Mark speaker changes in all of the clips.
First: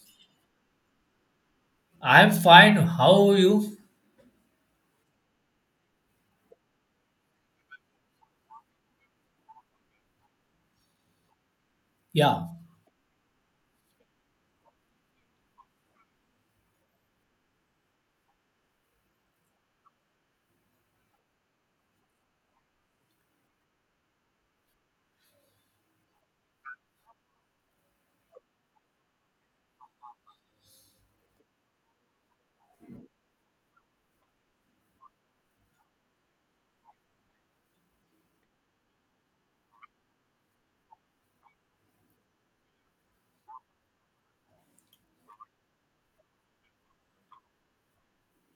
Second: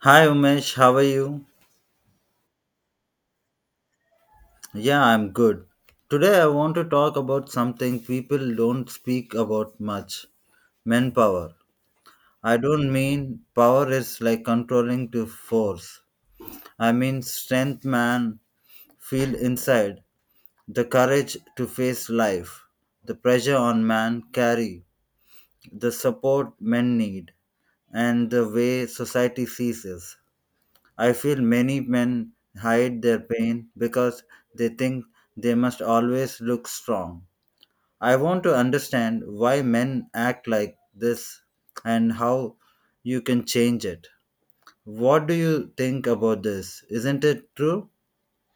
Speaker 1: Hi Umesh, how are you?
Speaker 2: I'm fine. How are you?
Speaker 1: Yeah, I'm good. Today I want to talk about something people don't speak about much, manpower.
Speaker 2: Yeah.
Speaker 1: I don't mean power is like controlling to force. I mean strength man feel inside, the courage to face life, the pressure on man carry, the support men need, and the way society sees us. I feel many men hide their pain because they think they must always look strong. I want to understand why men act like this and how you can change it. What do you think about this? Isn't it true?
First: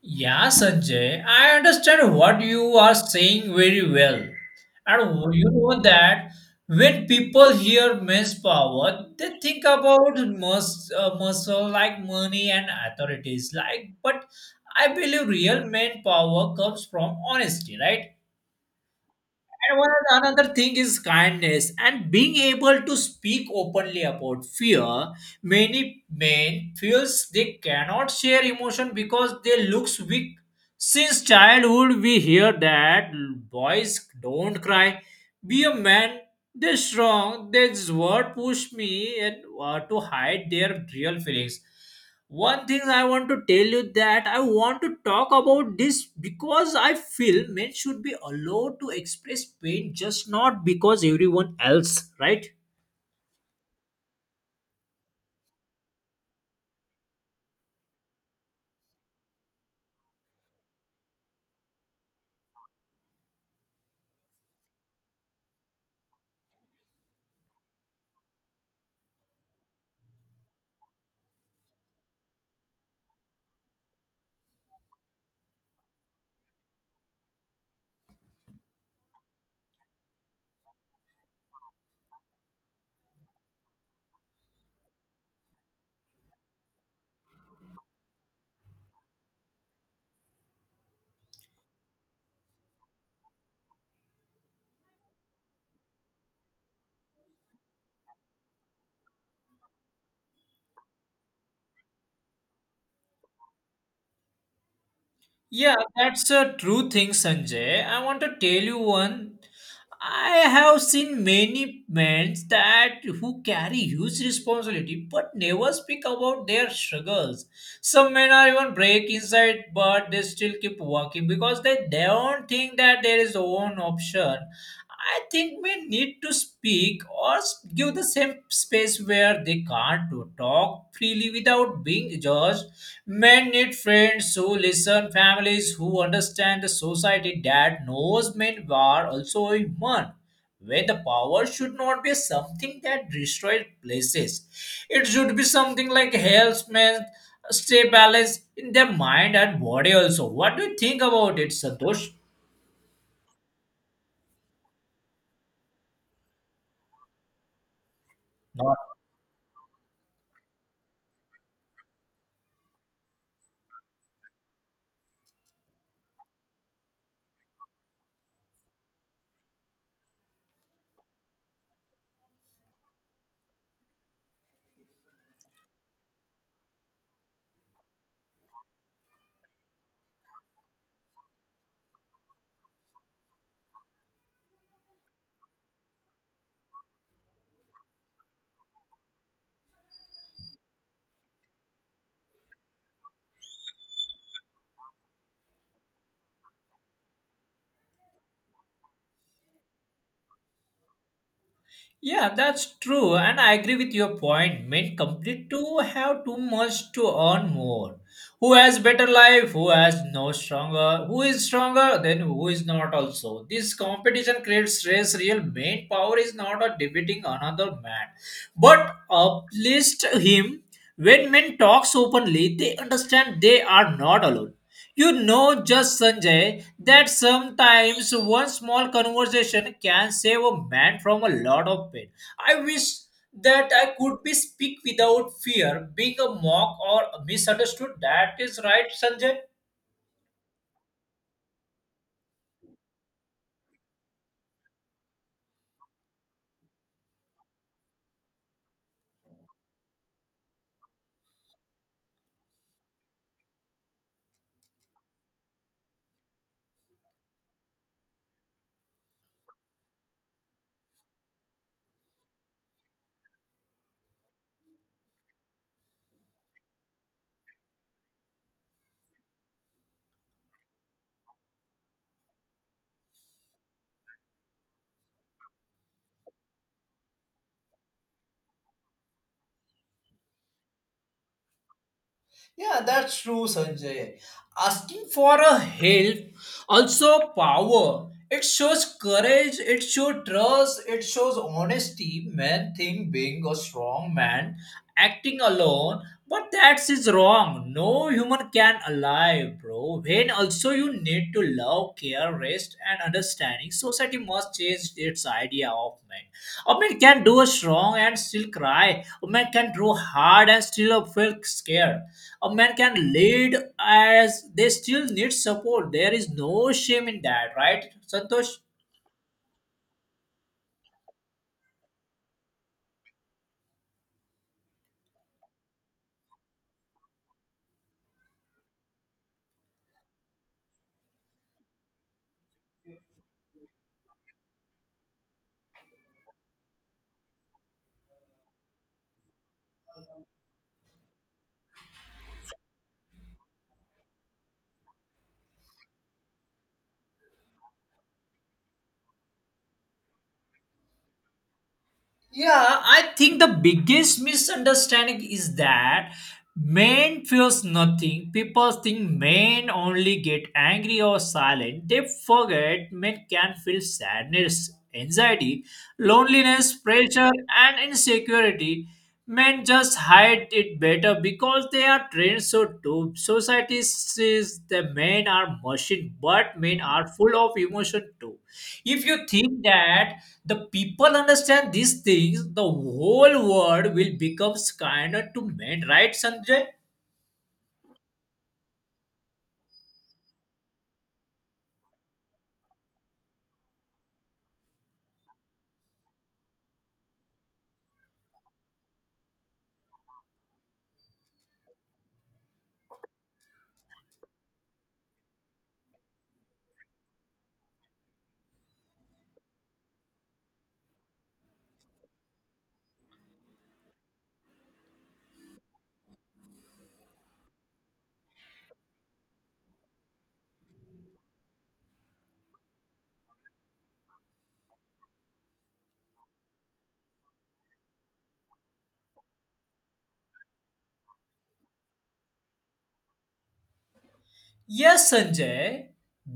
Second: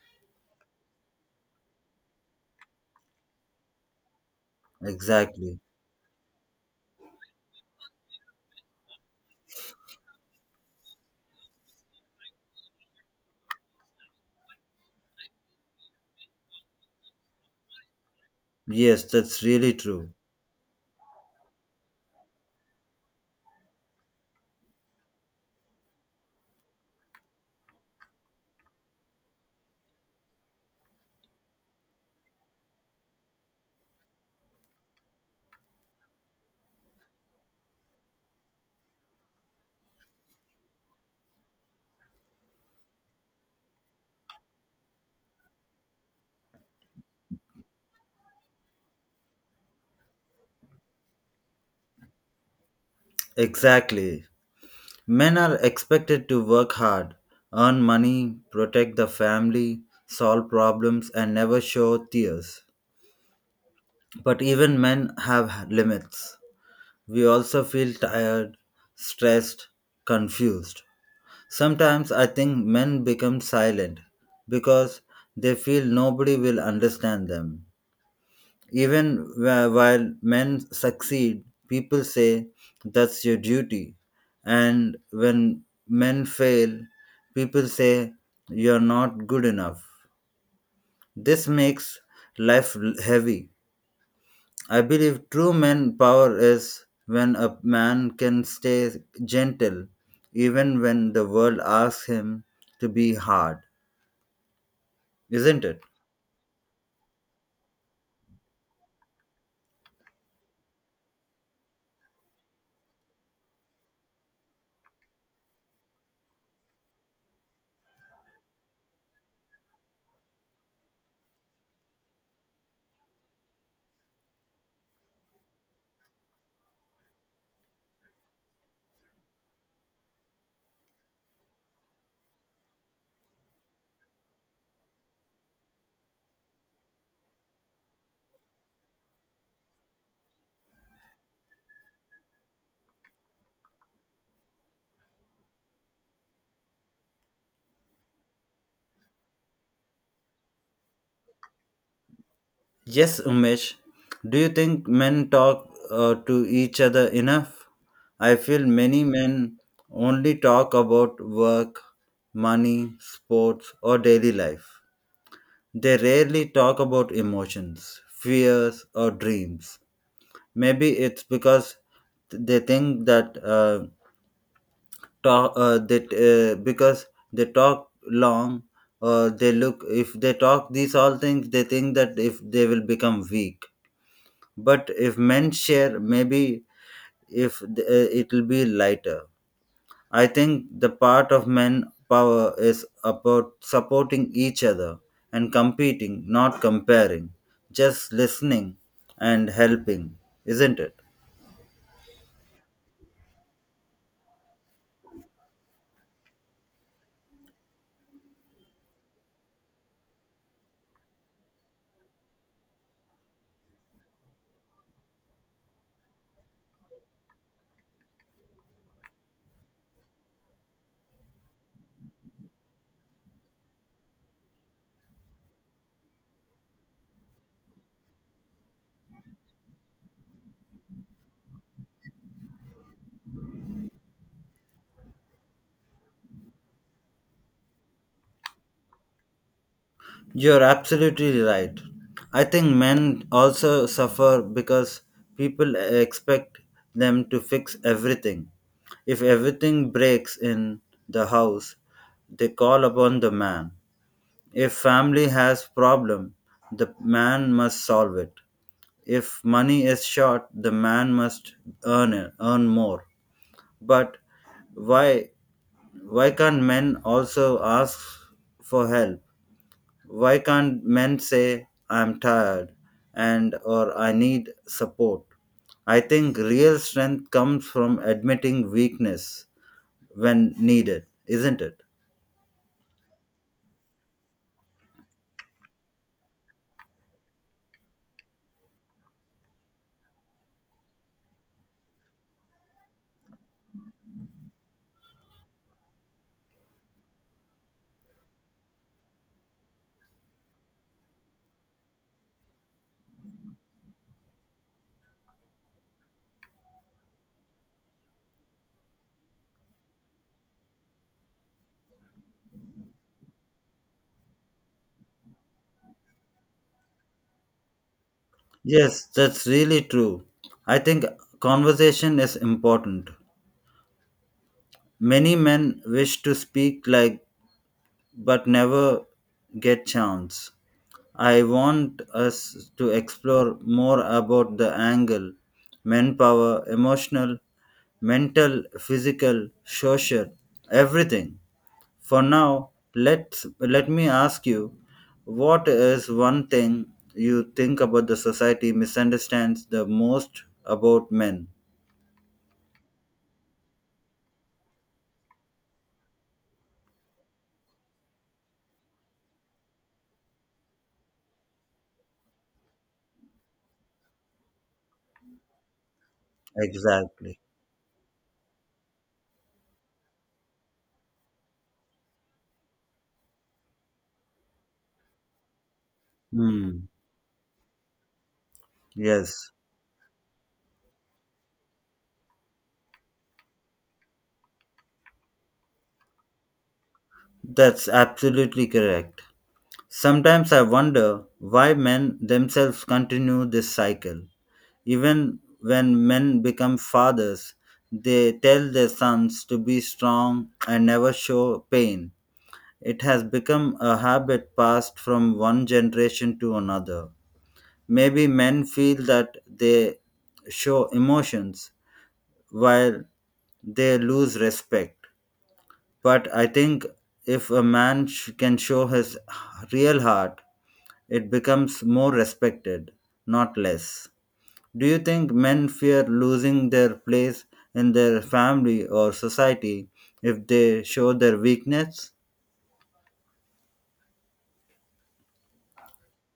Speaker 2: Yeah, Sanjay. I understand what you are saying very well. And you
Speaker 1: Exactly.
Speaker 2: know that when people hear men's power, they think about muscle like money and authorities. Like, but I believe real men power comes from honesty, right?
Speaker 1: Yes, that's really
Speaker 2: And
Speaker 1: true.
Speaker 2: another thing is kindness and being able to speak openly about fear. Many men feels they cannot share emotion because they looks weak. Since childhood, we hear that boys don't cry. Be a man. They're strong. This word push me and to hide their real feelings. One thing I want to tell you that I want to talk about this because I feel men should be allowed to express pain just not because everyone else, right?
Speaker 1: Exactly. Men are expected to work hard, earn money, protect the family, solve problems, and never show tears. But even men have limits. We also feel tired, stressed, confused. Sometimes I think men become silent because they feel nobody will understand them. Even while men succeed, people say that's your duty. And when men fail, people say you're not good enough. This makes life heavy. I believe true man power is when a man can stay gentle even when the world asks him to be hard, isn't
Speaker 2: Yeah,
Speaker 1: it?
Speaker 2: that's a true thing, Sanjay. I want to tell you one. I have seen many men that who carry huge responsibility but never speak about their struggles. Some men are even break inside, but they still keep working because they don't think that there is own option. I think we need to speak or give the same space where they can't to talk freely without being judged. Men need friends who listen, families who understand the society that knows men are also human. Where the power should not be something that destroys places, it should be something like helps men stay balanced in their mind and body also. What do you think about it, Santosh?
Speaker 1: Yes, Umesh. Do you think men talk to each other enough? I feel many men only talk about work, money, sports, or daily life. They rarely talk about emotions, fears, or dreams. Maybe it's because they think that talk that because they talk long or they look if they talk these all things they think that if they will become weak, but if men share maybe if th- it will be lighter. I think the part of men power is about supporting each other and competing not comparing, just listening and helping, isn't it?
Speaker 2: Yeah, that's true, and I agree with your point. Men complete to have too much to earn more. Who has better life? Who has no stronger? Who is stronger? Then who is not also? This competition creates stress. Real main power is not a debating another man, but uplift him. When men talks openly, they understand they are not alone. You know, just Sanjay, that sometimes one small conversation can save a man from a lot of pain. I wish that I could be speak without fear, being a mock or misunderstood. That is right, Sanjay.
Speaker 1: You're absolutely right. I think men also suffer because people expect them to fix everything. If everything breaks in the house, they call upon the man. If family has problem, the man must solve it. If money is short, the man must earn it, earn more. But why why can't men also ask for help? Why can't men say, I'm tired and or I need support? I think real strength comes from admitting weakness when needed, isn't it?
Speaker 2: Yeah, that's true, Sanjay. Asking for a help, also power. It shows courage, it shows trust, it shows honesty. Men think being a strong man, acting alone, but that's is wrong. No human can alive, bro. When also you need to love, care, rest, and understanding. Society must change its idea of man. A man can do strong and still cry. A man can draw hard and still feel scared. A man can lead as they still need support. There is no shame in that, right, Santosh?
Speaker 1: Yes, that's really true. I think conversation is important. Many men wish to speak like but never get chance. I want us to explore more about the angle, manpower, emotional, mental, physical, social, everything. For now, let me ask you, what is one thing you think about the society misunderstands the most about men?
Speaker 2: Yeah, I think the biggest misunderstanding is that men feels nothing. People think men only get angry or silent. They forget men can feel sadness, anxiety, loneliness, pressure,
Speaker 1: Exactly.
Speaker 2: and insecurity. Men just hide it better because they are trained so to society says the men are machine, but men
Speaker 1: Hmm.
Speaker 2: are full of emotion too. If you
Speaker 1: Yes,
Speaker 2: think that the people understand these things, the whole world will become kinder to men, right, Sanjay?
Speaker 1: that's absolutely correct. Sometimes I wonder why men themselves continue this cycle. Even when men become fathers, they tell their sons to be strong and never show pain. It has become a habit passed from one generation to another. Maybe men feel that they show emotions while they lose respect. But I think if a can show his real heart, it becomes more respected, not less. Do you think men fear losing their place in their family or society if they show their weakness?
Speaker 2: Yes, Sanjay.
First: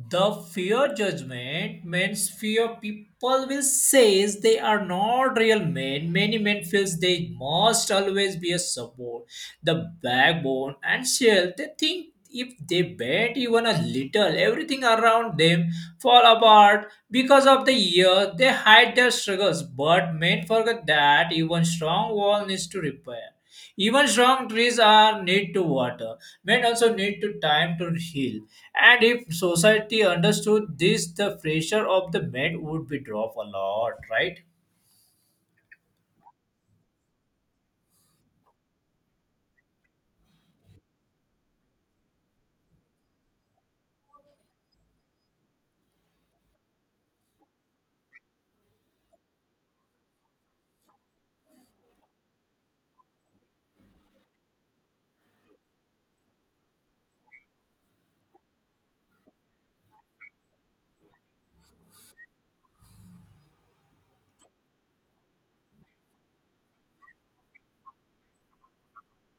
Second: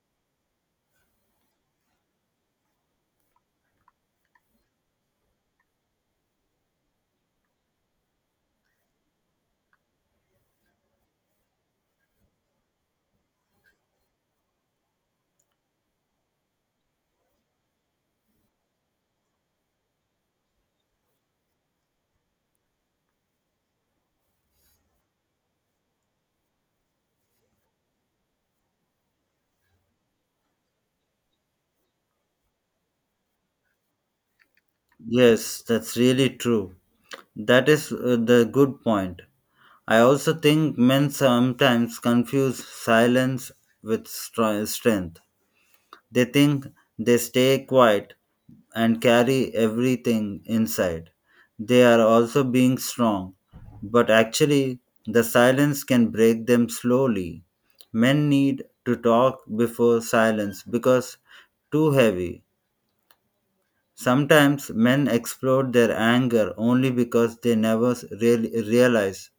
Speaker 2: The fear judgment means fear people will says they are not real men. Many men feels they must always be a support, the backbone and shell. They think if they bend even a little, everything around them fall apart because of the year, they hide their struggles, but men forget that even strong wall needs to repair. Even strong trees are need to water. Men also need to time to heal. And if society understood this, the pressure of the men would be dropped a lot, right?
Speaker 1: Yes, that's really true. That is the good point. I also think men sometimes confuse silence with strength. They think they stay quiet and carry everything inside. They are also being strong, but actually, the silence can break them slowly. Men need to talk before silence because too heavy. Sometimes men explode their anger only because they never realize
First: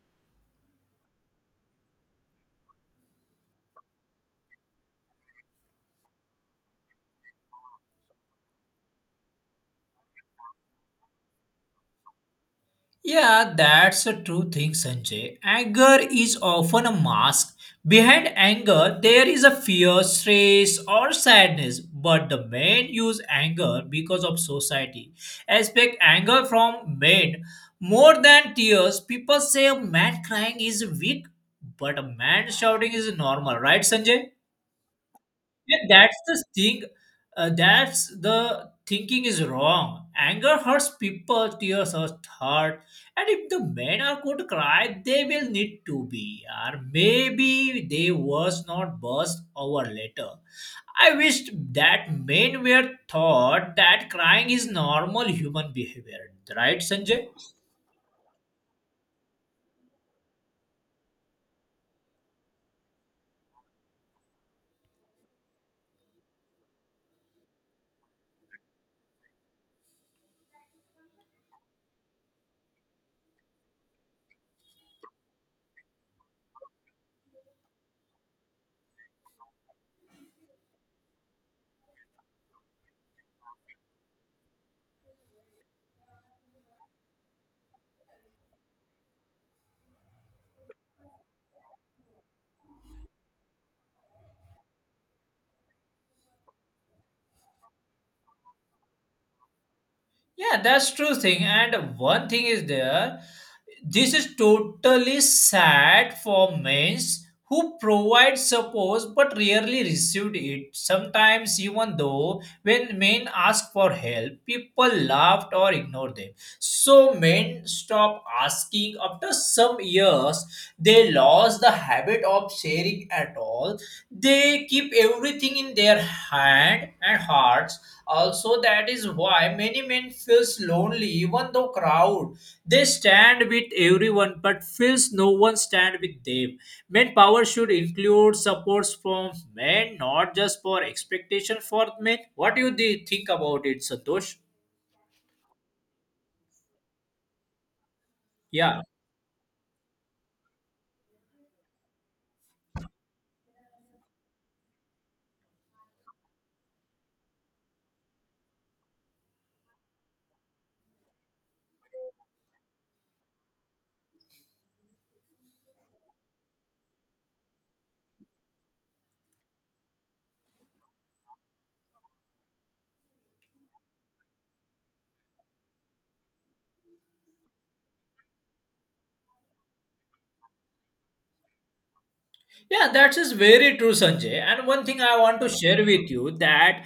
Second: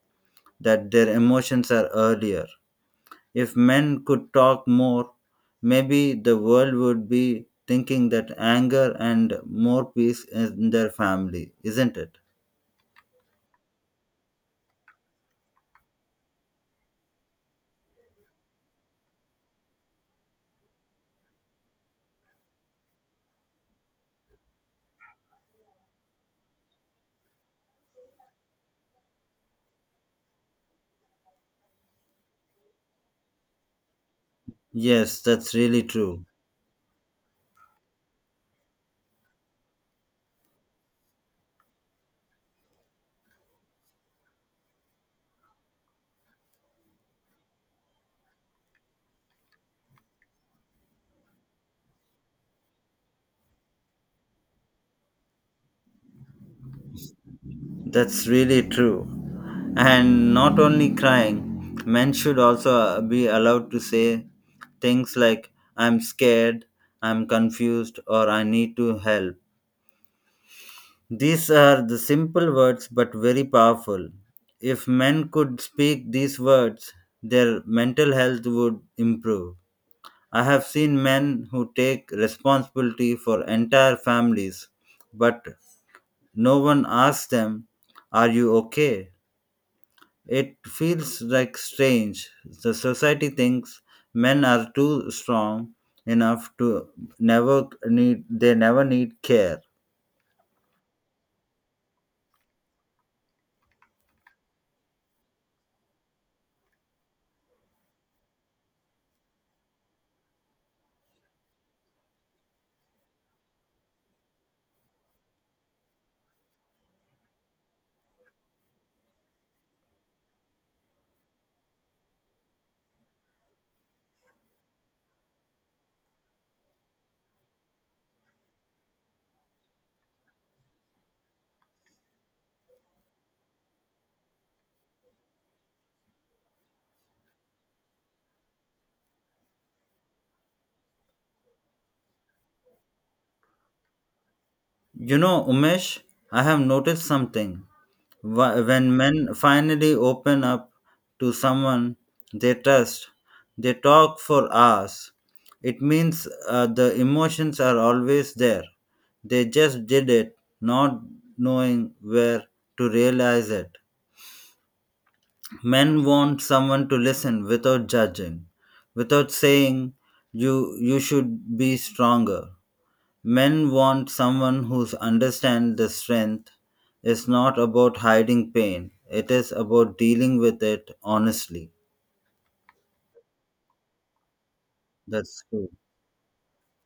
Speaker 1: that their emotions are earlier. If men could talk more, maybe the world would be thinking that anger and more peace in their family, isn't it?
Speaker 2: Yeah, that's a true thing, Sanjay. Anger is often a mask. Behind anger, there is a fear, stress, or sadness. But the men use anger because of society. Expect anger from men more than tears. People say a man crying is weak, but a man shouting is normal, right, Sanjay?
Speaker 1: Yes, that's
Speaker 2: Yeah,
Speaker 1: really
Speaker 2: that's
Speaker 1: true.
Speaker 2: the thing. That's the thinking is wrong. Anger hurts people, tears hurt heart. And if the men are going to cry, they will need to be. Or maybe they was not burst over later. I wished that men were taught that crying is normal human behavior. Right, Sanjay?
Speaker 1: That's really true. And not only crying, men should also be allowed to say things like, I'm scared, I'm confused, or I need to help. These are the simple words but very powerful. If men could speak these words, their mental health would improve. I have seen men who take responsibility for entire families, but no one asks them, are you okay? It feels like strange. The society thinks men are too strong enough to never need they never need care.
Speaker 2: Yeah, that's true thing. And one thing is there, this is totally sad for men who provide support but rarely received it. Sometimes even though when men ask for help, people laughed or ignored them. So men stop asking after some years, they lost the habit of sharing at all. They keep everything in their hand and hearts also. That is why many men feels lonely even though crowd, they stand with everyone but feels no one stand with them. Men power should include supports from men, not just for expectation for men. What do you think about it, Santosh?
Speaker 1: You know, Umesh, I have noticed something. Wh-
Speaker 2: Yeah.
Speaker 1: When men finally open up to someone they trust, they talk for hours. It means the emotions are always there. They just did it, not knowing where to realize it. Men want someone to listen without judging, without saying you should be stronger. Men want someone who understands the strength is not about hiding pain, it is about dealing with it honestly.
Speaker 2: Yeah, that is very true, Sanjay. And one thing I want
Speaker 1: That's
Speaker 2: to
Speaker 1: true.
Speaker 2: share with you that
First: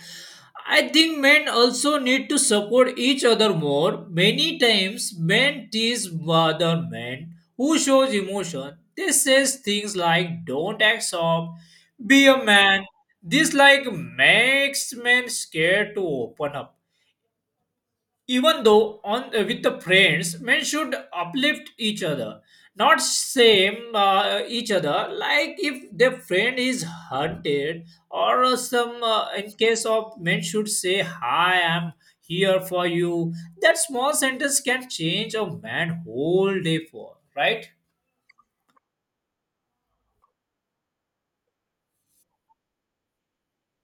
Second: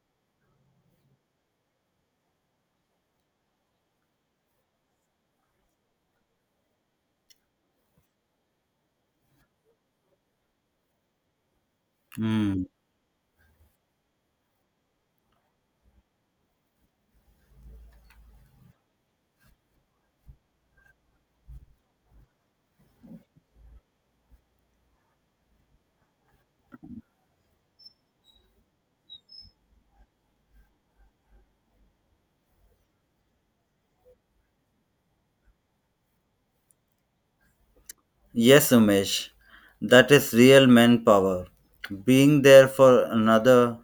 Speaker 2: I think men also need to support each other more. Many times, men tease other men who shows emotion. They says things like "Don't act soft," "Be a
Speaker 1: Mm.
Speaker 2: man." This like makes men scared to open up even though on with the friends. Men should uplift each other, not shame each other. Like if their friend is hunted or some in case of men should say, hi, I'm here for you. That small sentence can change a man whole day for, right?
Speaker 1: Yes, Umesh, that is real manpower. Being there for another,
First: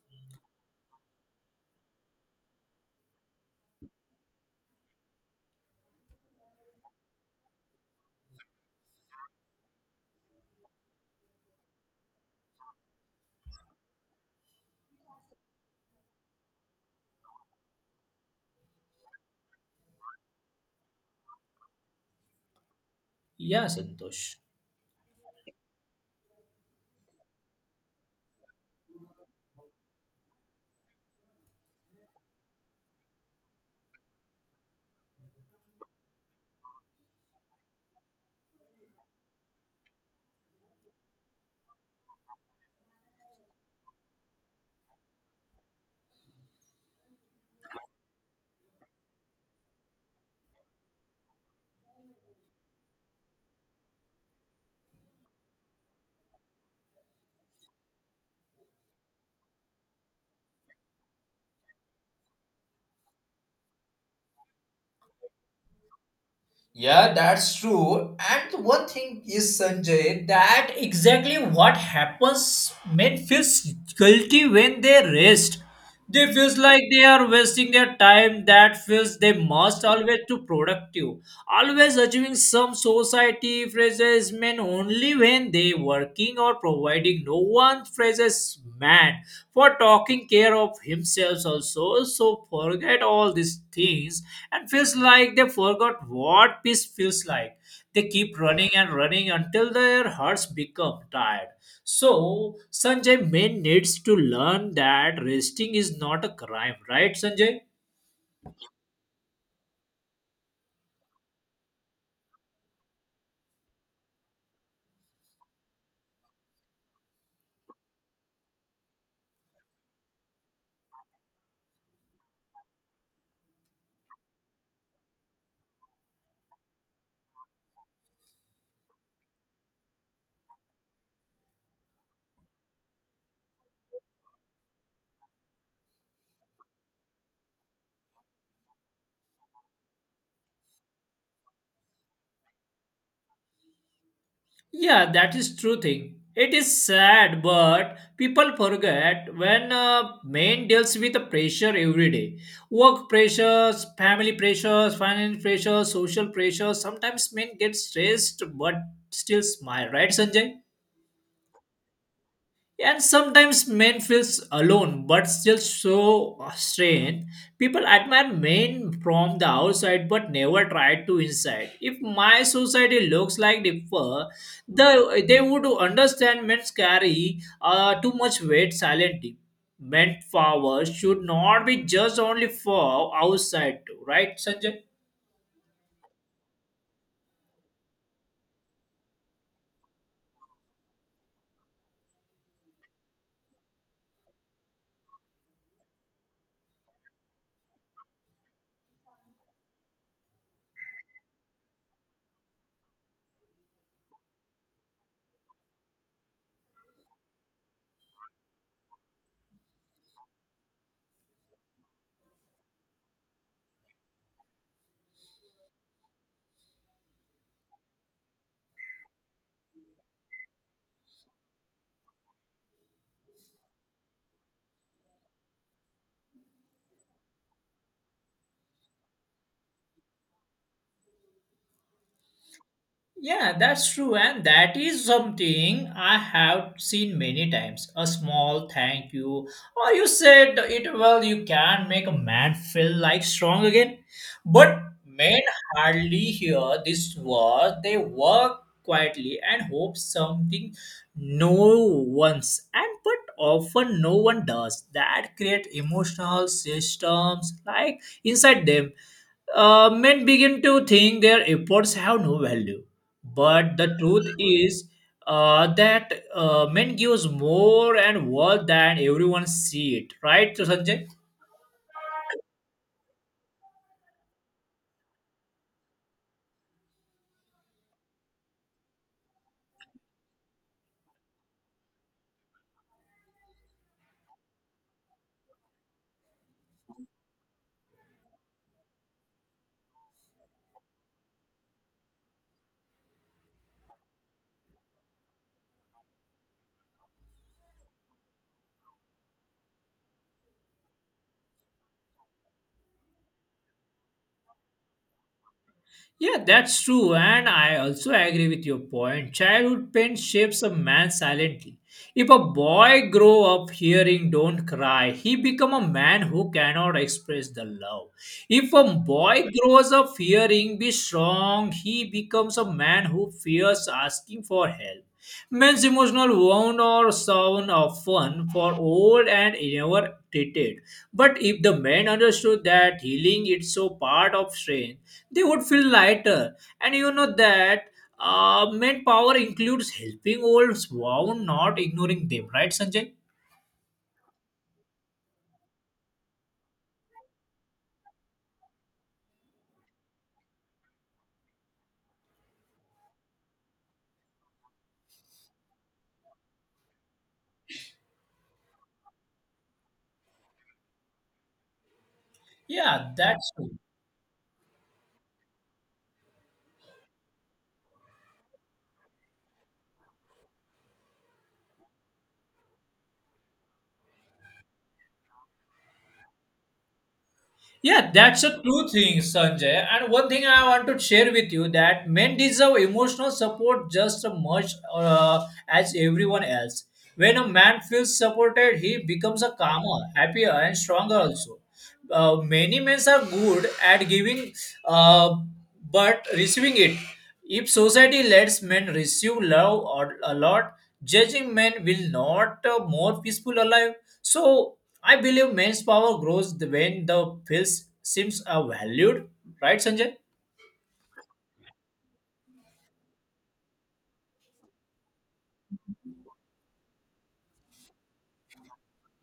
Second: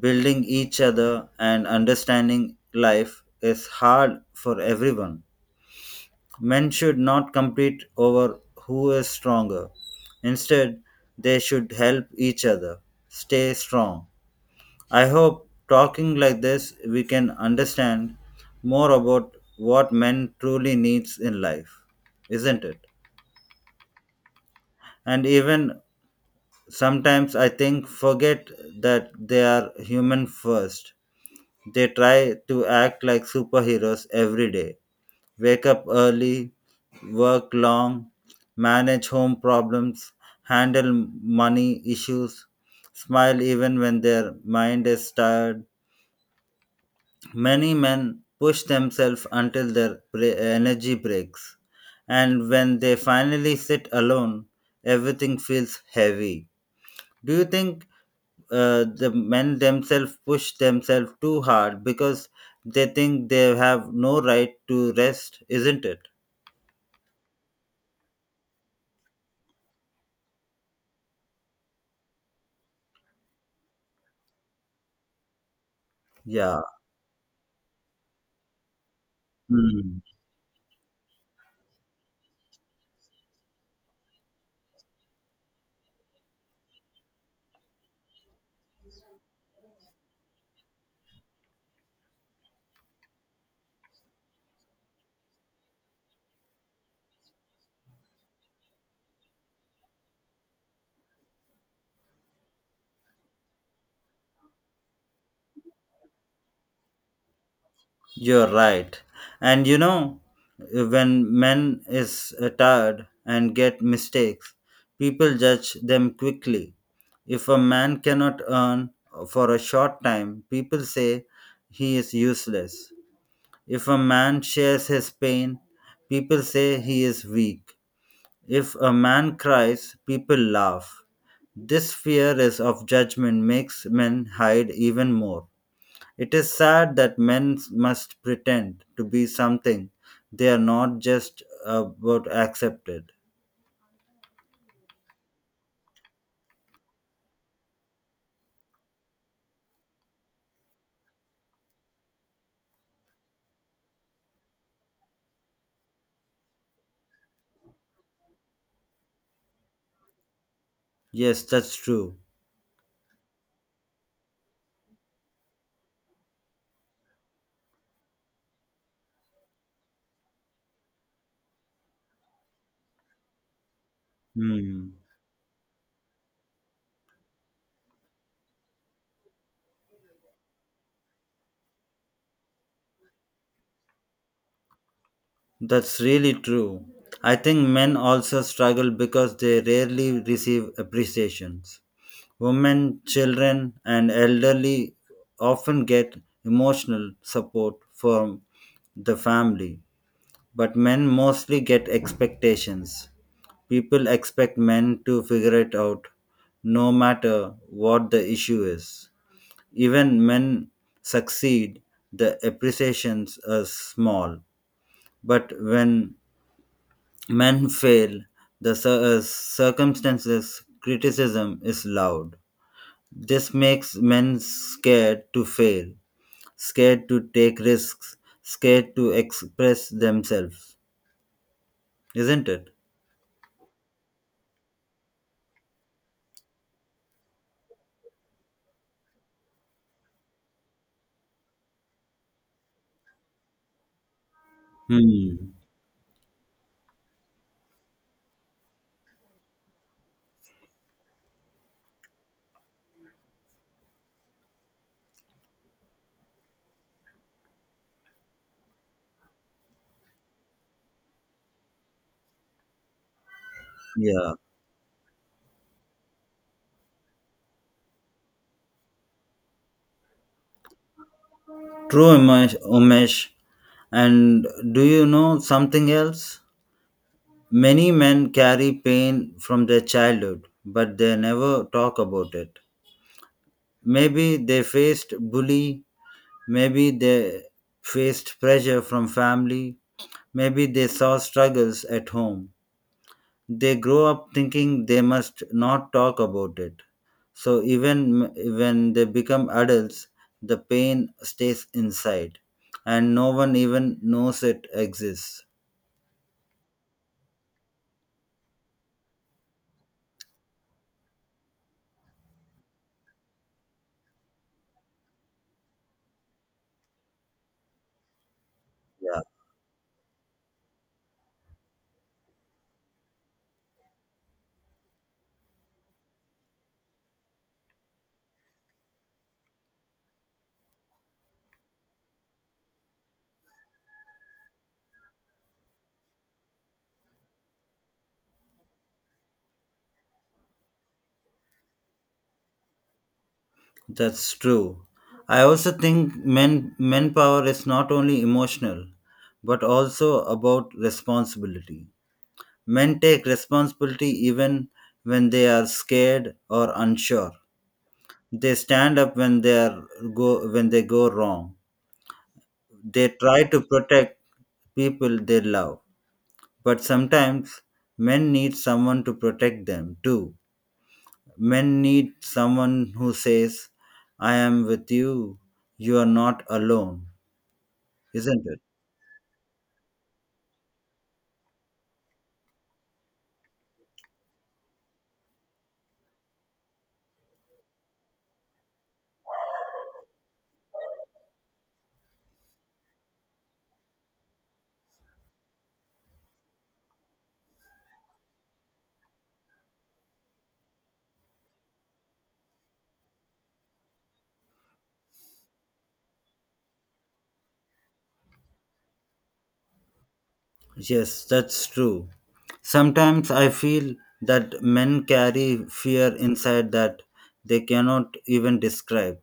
Speaker 1: building each other, and understanding life is hard for everyone. Men should not compete over who is stronger. Instead, they should help each other stay strong. I hope talking like this we can understand more about what men truly needs in life, isn't it?
Speaker 2: Yeah, Santosh.
Speaker 1: And even sometimes I think forget that they are human first. They try to act like superheroes every day. Wake up early, work long, manage home problems, handle money issues, smile even when their mind is tired. Many men push themselves until their energy breaks, and when they finally sit alone, everything feels heavy. Do you think the men themselves push themselves too hard because they think they have no right to rest, isn't it?
Speaker 2: Yeah, that's true. And one thing is, Sanjay, that exactly what happens men feels guilty when they rest. They feels
Speaker 1: Yeah.
Speaker 2: like they are wasting their time. That feels they must
Speaker 1: Hmm.
Speaker 2: always to productive, always achieving some society praises men only when they working or providing surrounding. No one praises man for talking care of himself also. So forget all these things and feels like they forgot what peace feels like. They keep running and running until their hearts become tired. So, Sanjay, man needs to learn that resting is not a crime, right, Sanjay?
Speaker 1: You're right. And you know, when men is tired and get mistakes, people judge them quickly. If a man cannot earn for a short time, people say he is useless. If a man shares his pain, people say he is weak. If a man cries, people laugh. This fear is of judgment makes men hide even more. It is sad that men must pretend to be something they are not just about accepted.
Speaker 2: Yeah, that is true thing. It is sad, but people forget when man deals with the pressure every day. Work pressures, family pressures, financial pressures, social pressures. Sometimes men get stressed but still smile, right, Sanjay?
Speaker 1: Yes, that's true.
Speaker 2: And sometimes men feels alone but still so strange. People admire men from the outside but never try to inside. If my society looks like the
Speaker 1: Hmm.
Speaker 2: the, they would understand men carry too much weight silently. Men power should not be just only for outside too, right, Sanjay?
Speaker 1: That's really true. I think men also struggle because they rarely receive appreciations. Women, children, and elderly often get emotional support from the family, but men mostly get expectations. People expect men to figure it out no matter what the issue is. Even men succeed, the appreciations are small. But when men fail, the circumstances criticism is loud. This makes men scared to fail, scared to take risks, scared to express themselves, isn't it?
Speaker 2: Yeah, that's true, and that is something I have seen many times. A small thank you, or you said it well, you can make a man feel like strong again. But men
Speaker 1: Hmm.
Speaker 2: hardly hear this word, they work quietly and hope something. No one's, and but often no one does that create emotional systems like inside them. Men begin to think their efforts have no value. But the
Speaker 1: Yeah.
Speaker 2: truth is that men gives more and worth than everyone see it. Right, Sanjay?
Speaker 1: True, Umesh. Umesh. And do you know something else? Many men carry pain from their childhood, but they never talk about it. Maybe they faced bully, maybe they faced pressure from family, maybe they saw struggles at home. They grow up thinking they must not talk about it. So even when they become adults, the pain stays inside and no one even knows it exists.
Speaker 2: Yeah, that's true, and I also agree with your point. Childhood pain shapes a man silently. If a boy grow up hearing "Don't cry," he become a man who cannot express the love. If a
Speaker 1: Yeah.
Speaker 2: boy grows up hearing "Be strong," he becomes a man who fears asking for help. Men's emotional wound or sound of fun for old and never treated. But if the men understood that healing is so part of strength, they would feel lighter. And you know that men power includes helping old wound, not ignoring them, right, Sanjay?
Speaker 1: That's true. I also think men manpower is not only emotional but also about responsibility. Men take responsibility even when they are scared or unsure. They stand up when they are go when they go wrong. They
Speaker 2: Yeah,
Speaker 1: try
Speaker 2: that's
Speaker 1: to
Speaker 2: true.
Speaker 1: protect people they love. But sometimes men need someone to protect them too. Men need someone who says, I am with you. You are not alone,
Speaker 2: Yeah,
Speaker 1: isn't
Speaker 2: that's
Speaker 1: it?
Speaker 2: a true thing, Sanjay. And one thing I want to share with you that men deserve emotional support just as much as everyone else. When a man feels supported, he becomes a calmer, happier, and stronger. Also, many men are good at giving, uh, but receiving it. If society lets men receive love or a lot, judging men will not more peaceful alive. So I believe men's power grows when the feels seems valued. Right, Sanjay?
Speaker 1: Yes, that's true. Sometimes I feel that men carry fear inside that they cannot even describe.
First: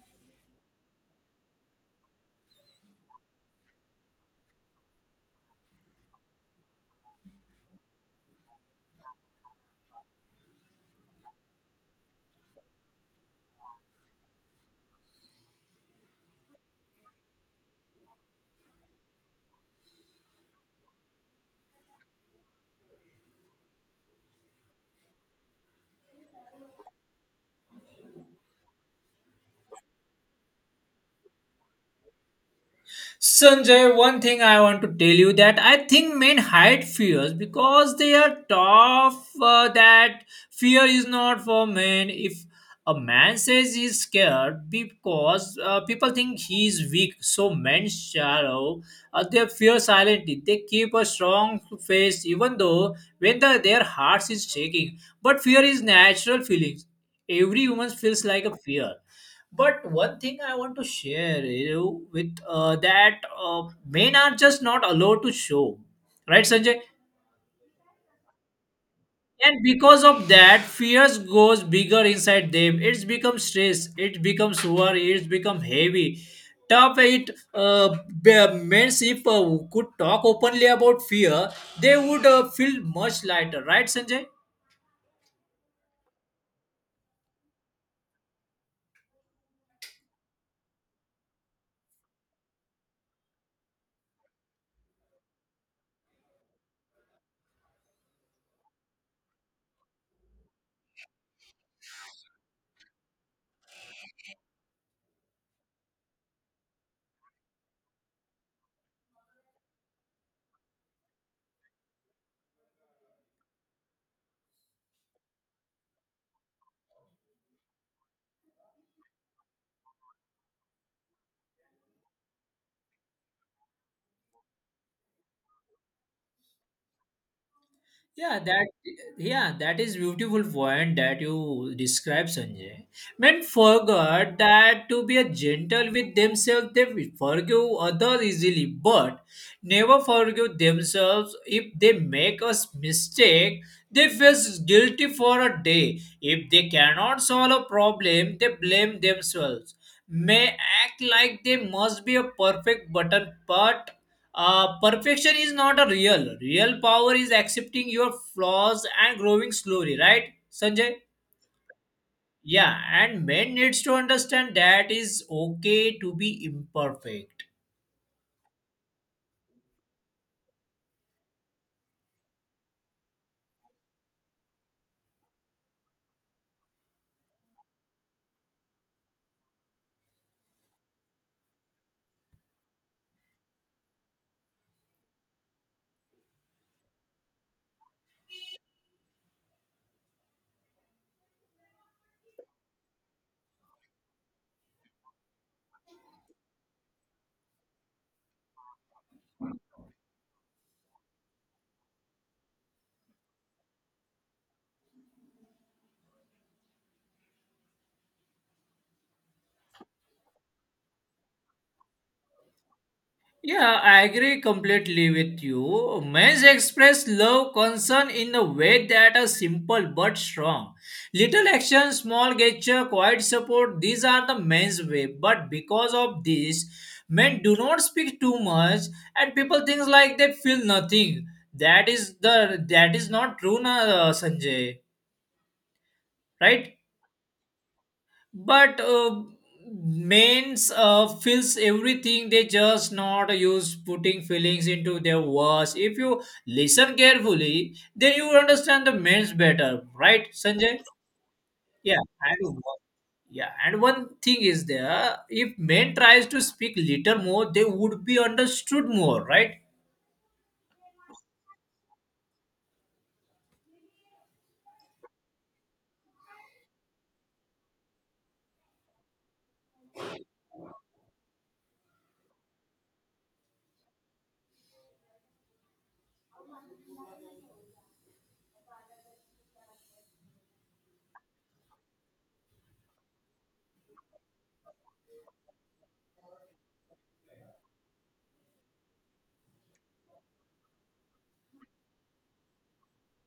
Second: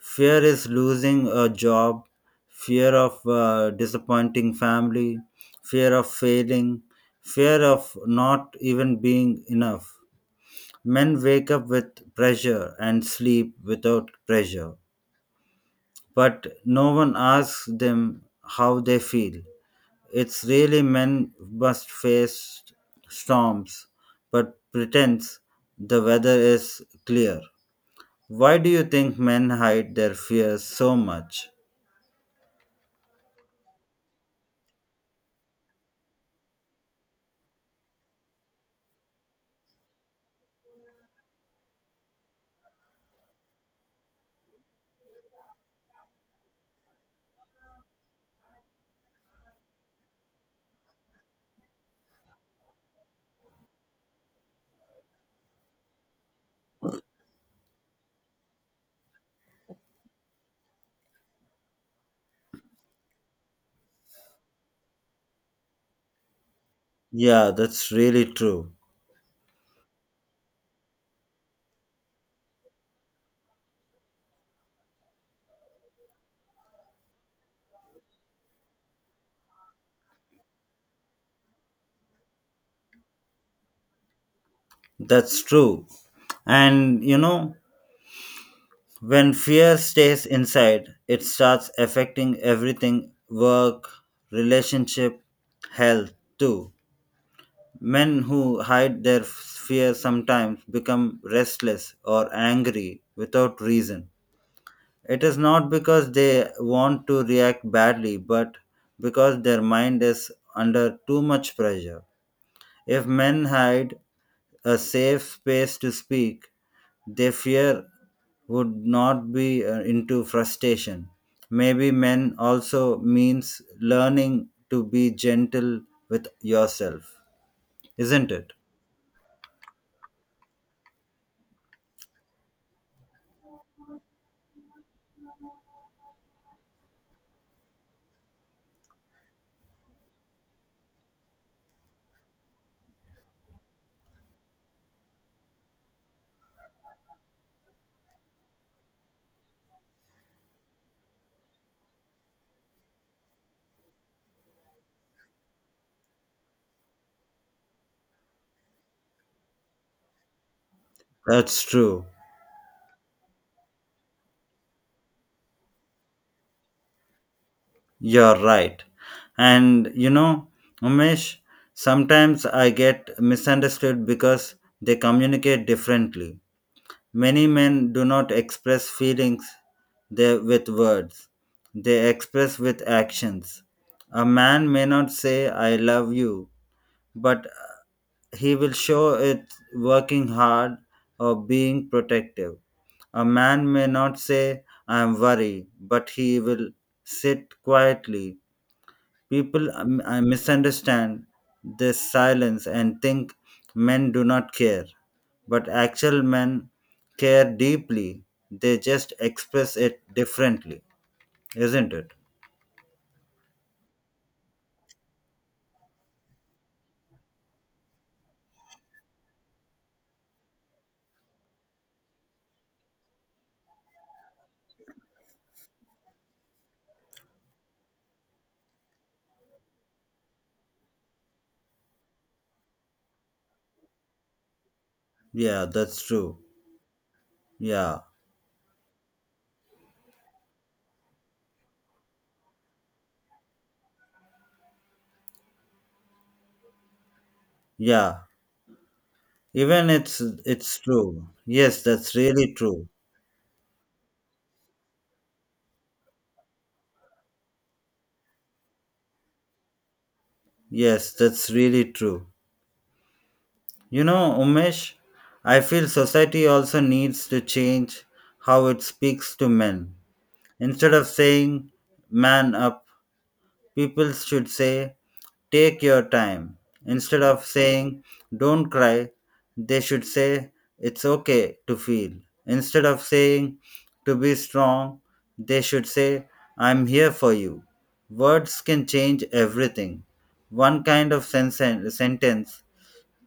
Speaker 1: Fear is losing a job, fear of disappointing family, fear of failing, fear of not even being enough. Men wake up with pressure and sleep without pressure, but no one asks them how they feel. It's really men must face storms, but pretends the weather is clear. Why do you think men hide their fears so much?
Speaker 2: Sanjay, one thing I want to tell you that I think men hide fears because they are tough. That fear is not for men. If a man says he's scared because people think he's weak, so men shallow. They fear silently. They keep a strong face even though when their hearts is shaking. But fear is natural feelings. Every woman feels like a fear. But one thing I want to share you with that men are just not allowed to show, right, Sanjay?
Speaker 1: Yeah, that's really true.
Speaker 2: And because of that, fears goes bigger inside them. It's become stress. It becomes worry. It's become heavy. Top eight men if could talk openly about fear, they would feel much lighter, right, Sanjay?
Speaker 1: That's true. And you know, when fear stays inside, it starts affecting everything work, relationship, health too. Men who hide their fear sometimes become restless or angry without reason. It is not because they want to react badly, but because their mind is under too much pressure. If men hide a safe space to speak, their fear would not be into frustration. Maybe men also means learning to be gentle with yourself, isn't
Speaker 2: Yeah,
Speaker 1: it?
Speaker 2: that yeah, that is beautiful point that you describe, Sanjay. Men forgot that to be a gentle with themselves, they will forgive others easily, but never forgive themselves if they make a mistake. They feel guilty for a day. If they cannot solve a problem, they blame themselves. May act like they must be a perfect button, but perfection is not a real. Real power is accepting your flaws and growing slowly, right, Sanjay?
Speaker 1: That's true.
Speaker 2: Yeah, and men needs to understand that is okay to be imperfect.
Speaker 1: You're right. And you know, Umesh, sometimes I get misunderstood because they communicate differently. Many men do not express feelings they, with words, they express with actions. A man may not say, I love you, but he will show it working hard or being protective. A man may not say, I am worried, but he will sit quietly. People misunderstand this silence and think men do not care, but actual men care deeply. They just express it differently, isn't it?
Speaker 2: Yeah, I agree completely with you. Men express love, concern in a way that are simple but strong. Little action, small gesture, quiet support, these are the men's way. But because of this, men do not speak too much and people think like they feel nothing. That is not true, na, Sanjay,
Speaker 1: Yeah, that's true.
Speaker 2: right?
Speaker 1: Yeah,
Speaker 2: But mains feels everything, they just not use putting feelings into their words. If you listen carefully then
Speaker 1: yeah.
Speaker 2: you understand the mains better,
Speaker 1: Even it's
Speaker 2: right, Sanjay?
Speaker 1: it's true. Yes,
Speaker 2: yeah
Speaker 1: that's
Speaker 2: and
Speaker 1: really
Speaker 2: one-
Speaker 1: true.
Speaker 2: yeah, and one thing is there, if men tries to speak little more they would be understood more, right?
Speaker 1: Yes, that's really true. You know, Umesh, I feel society also needs to change how it speaks to men. Instead of saying man up, people should say, take your time. Instead of saying, don't cry, they should say, it's okay to feel. Instead of saying, to be strong, they should say, I'm here for you. Words can change everything. One kind of sentence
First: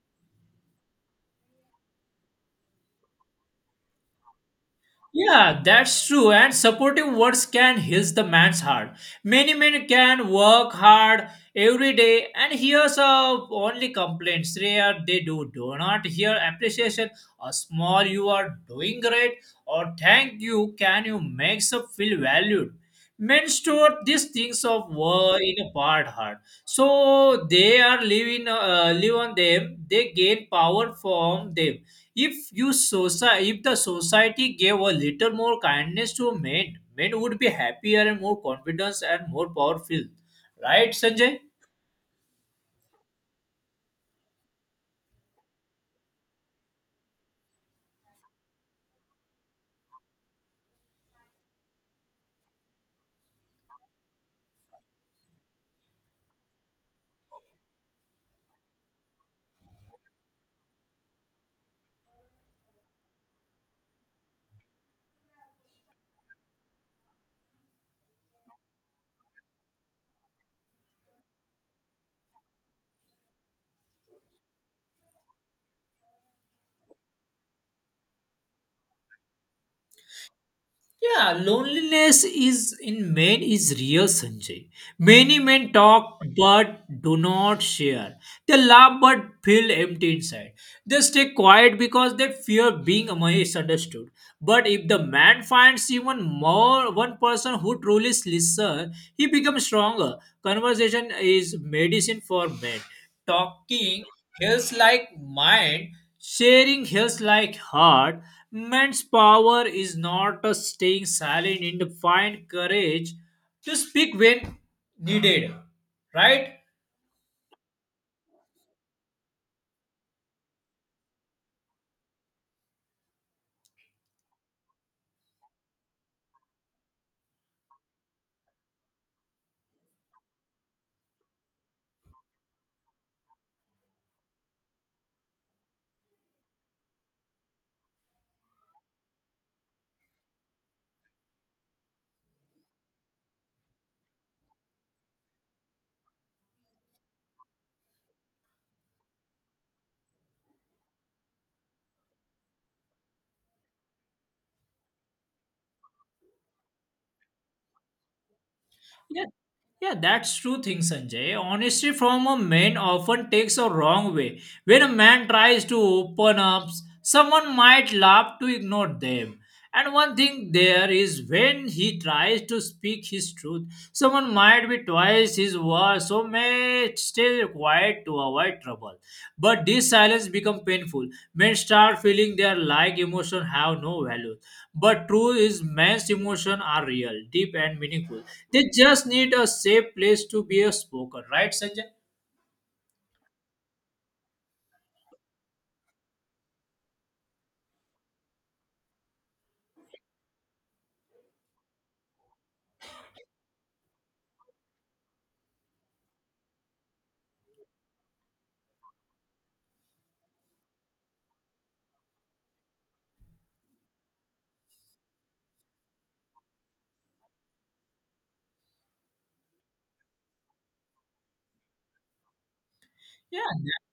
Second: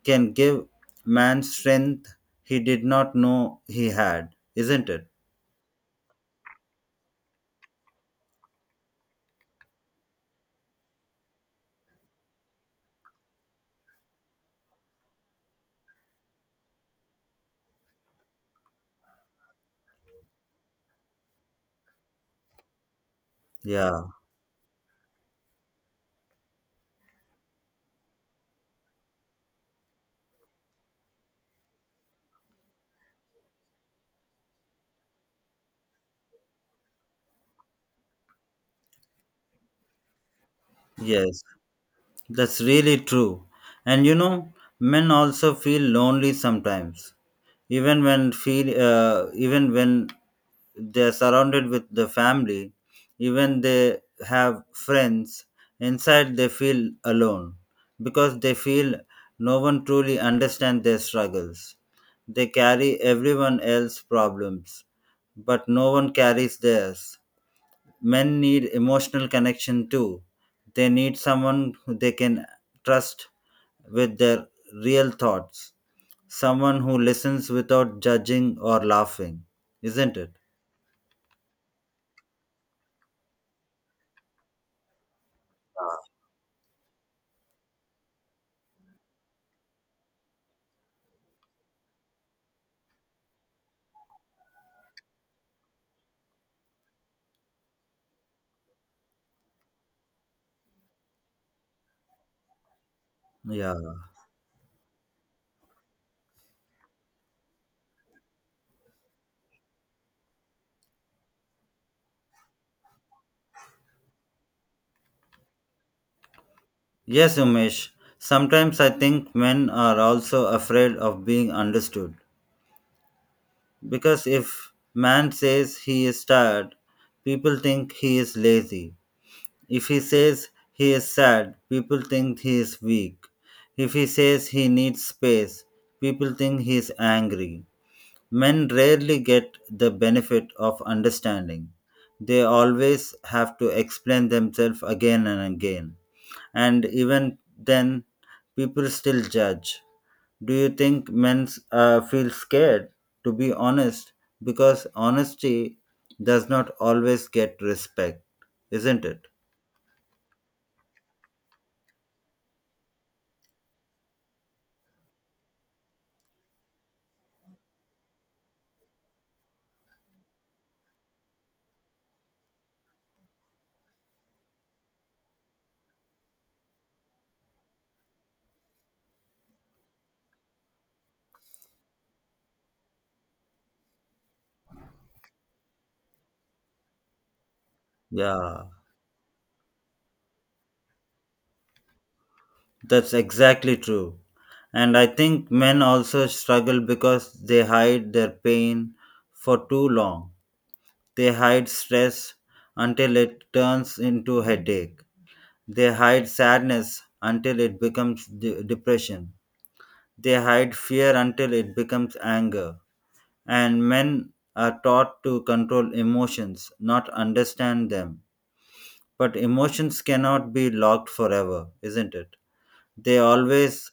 Speaker 1: can give man strength he did not know he had, isn't it?
Speaker 2: Yeah, that's true. And supportive words can heal the man's heart. Many men can work hard every day and hears of only complaints. They do not hear appreciation. A small you are doing great or thank you can you makes up feel valued. Men store
Speaker 1: Yeah,
Speaker 2: these things of war in a part heart, so they are living live on them. They gain power from them. If if the society gave a little more kindness to men, men would be happier and more confident and more powerful. Right, Sanjay?
Speaker 1: yes. That's really true. And you know, men also feel lonely sometimes, even when they are surrounded with the family, even they have friends. Inside, they feel alone because they feel no one truly understands their struggles. They carry everyone else's problems, but no one carries theirs. Men need emotional connection too. They need someone who they can trust with their real thoughts, someone who listens without judging or laughing, isn't it?
Speaker 2: Yeah, loneliness is in men is real, Sanjay. Many men talk but do not share. They laugh but feel empty inside. They stay quiet because they fear being misunderstood. But if the man finds even more one person who truly listens, he becomes stronger. Conversation is medicine for men.
Speaker 1: Yeah.
Speaker 2: Talking heals like mind. Sharing his like heart, man's power is not a staying silent and to find courage to speak when needed. Right?
Speaker 1: Yes, Umesh. Sometimes I think men are also afraid of being understood. Because if man says he is tired, people think he is lazy. If he says he is sad, people think he is weak. If he says he needs space, people think he is angry. Men rarely get the benefit of understanding. They always have to explain themselves again and again. And even then, people still judge. Do you think men feel scared to be honest? Because honesty does not always get respect, isn't it?
Speaker 2: Yeah, yeah, that's true thing, Sanjay. Honesty from a man often takes a wrong way. When a man tries to open up, someone might laugh to ignore them. And one thing there is, when he tries to speak his truth, someone might be twice his war, so may stay quiet to avoid trouble. But this silence become painful. Men start feeling their like emotion have no value. But truth is men's emotion are real, deep and meaningful.
Speaker 1: Yeah.
Speaker 2: They just need a safe place to be a spoken, right, Sanjay?
Speaker 1: That's exactly true. And I think men also struggle because they hide their pain for too long. They hide stress until it turns into headache. They hide sadness until it becomes depression. They hide fear until it becomes anger. And men are taught to control emotions, not understand them. But emotions cannot be locked forever, isn't it? They
Speaker 2: Yeah,
Speaker 1: always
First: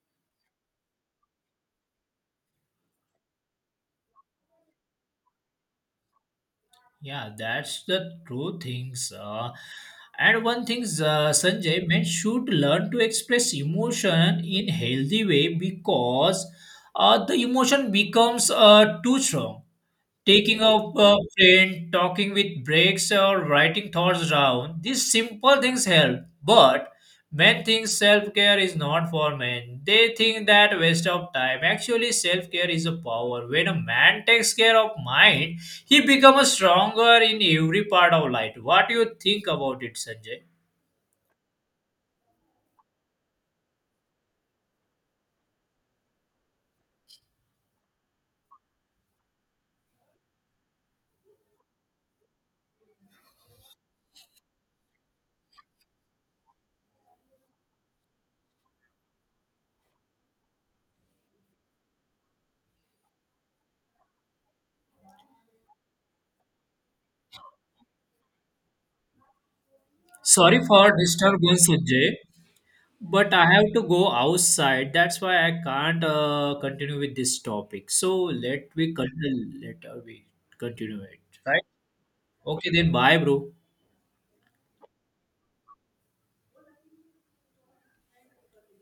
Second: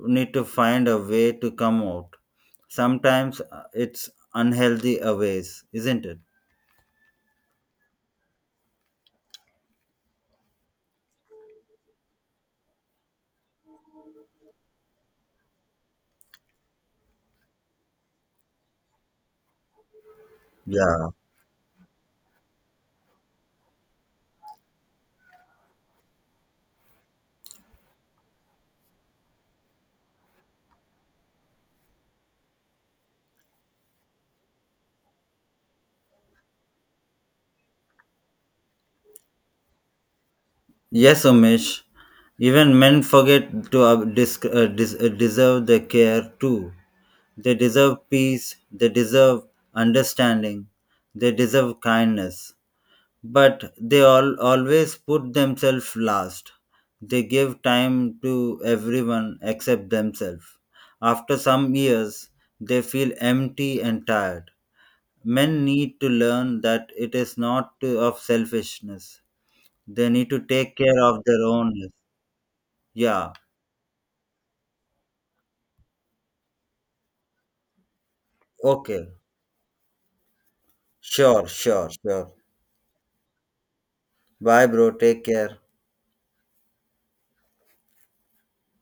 Speaker 1: need to find a way to come out. Sometimes it's unhealthy a ways, isn't it?
Speaker 2: yeah, that's the true things. And one thing, Sanjay, men should learn to express emotion in healthy way, because the emotion becomes too strong. Taking a
Speaker 1: Yeah.
Speaker 2: train, talking with breaks, or writing thoughts down, these simple things help. But men think self care is not for men. They think that waste of time. Actually, self care is a power. When a man takes care of mind, he becomes stronger in every part of life. What do you think about it, Sanjay?
Speaker 1: Yes, Umesh. Even men forget to deserve the care too. They deserve peace. They deserve understanding. They deserve kindness, but they all always put themselves last. They give time to everyone except themselves. After some years, they feel empty and tired. Men need to learn that it is not of selfishness. They need to
Speaker 2: Sorry
Speaker 1: take
Speaker 2: for
Speaker 1: care of their own.
Speaker 2: disturbance, Sanjay.
Speaker 1: Yeah.
Speaker 2: But I have to go outside. That's why I can't continue with this topic. So let we
Speaker 1: Okay.
Speaker 2: continue. Let we continue it.
Speaker 1: Sure,
Speaker 2: Right?
Speaker 1: sure, sure.
Speaker 2: Okay, then bye, bro.
Speaker 1: Bye, bro, take care.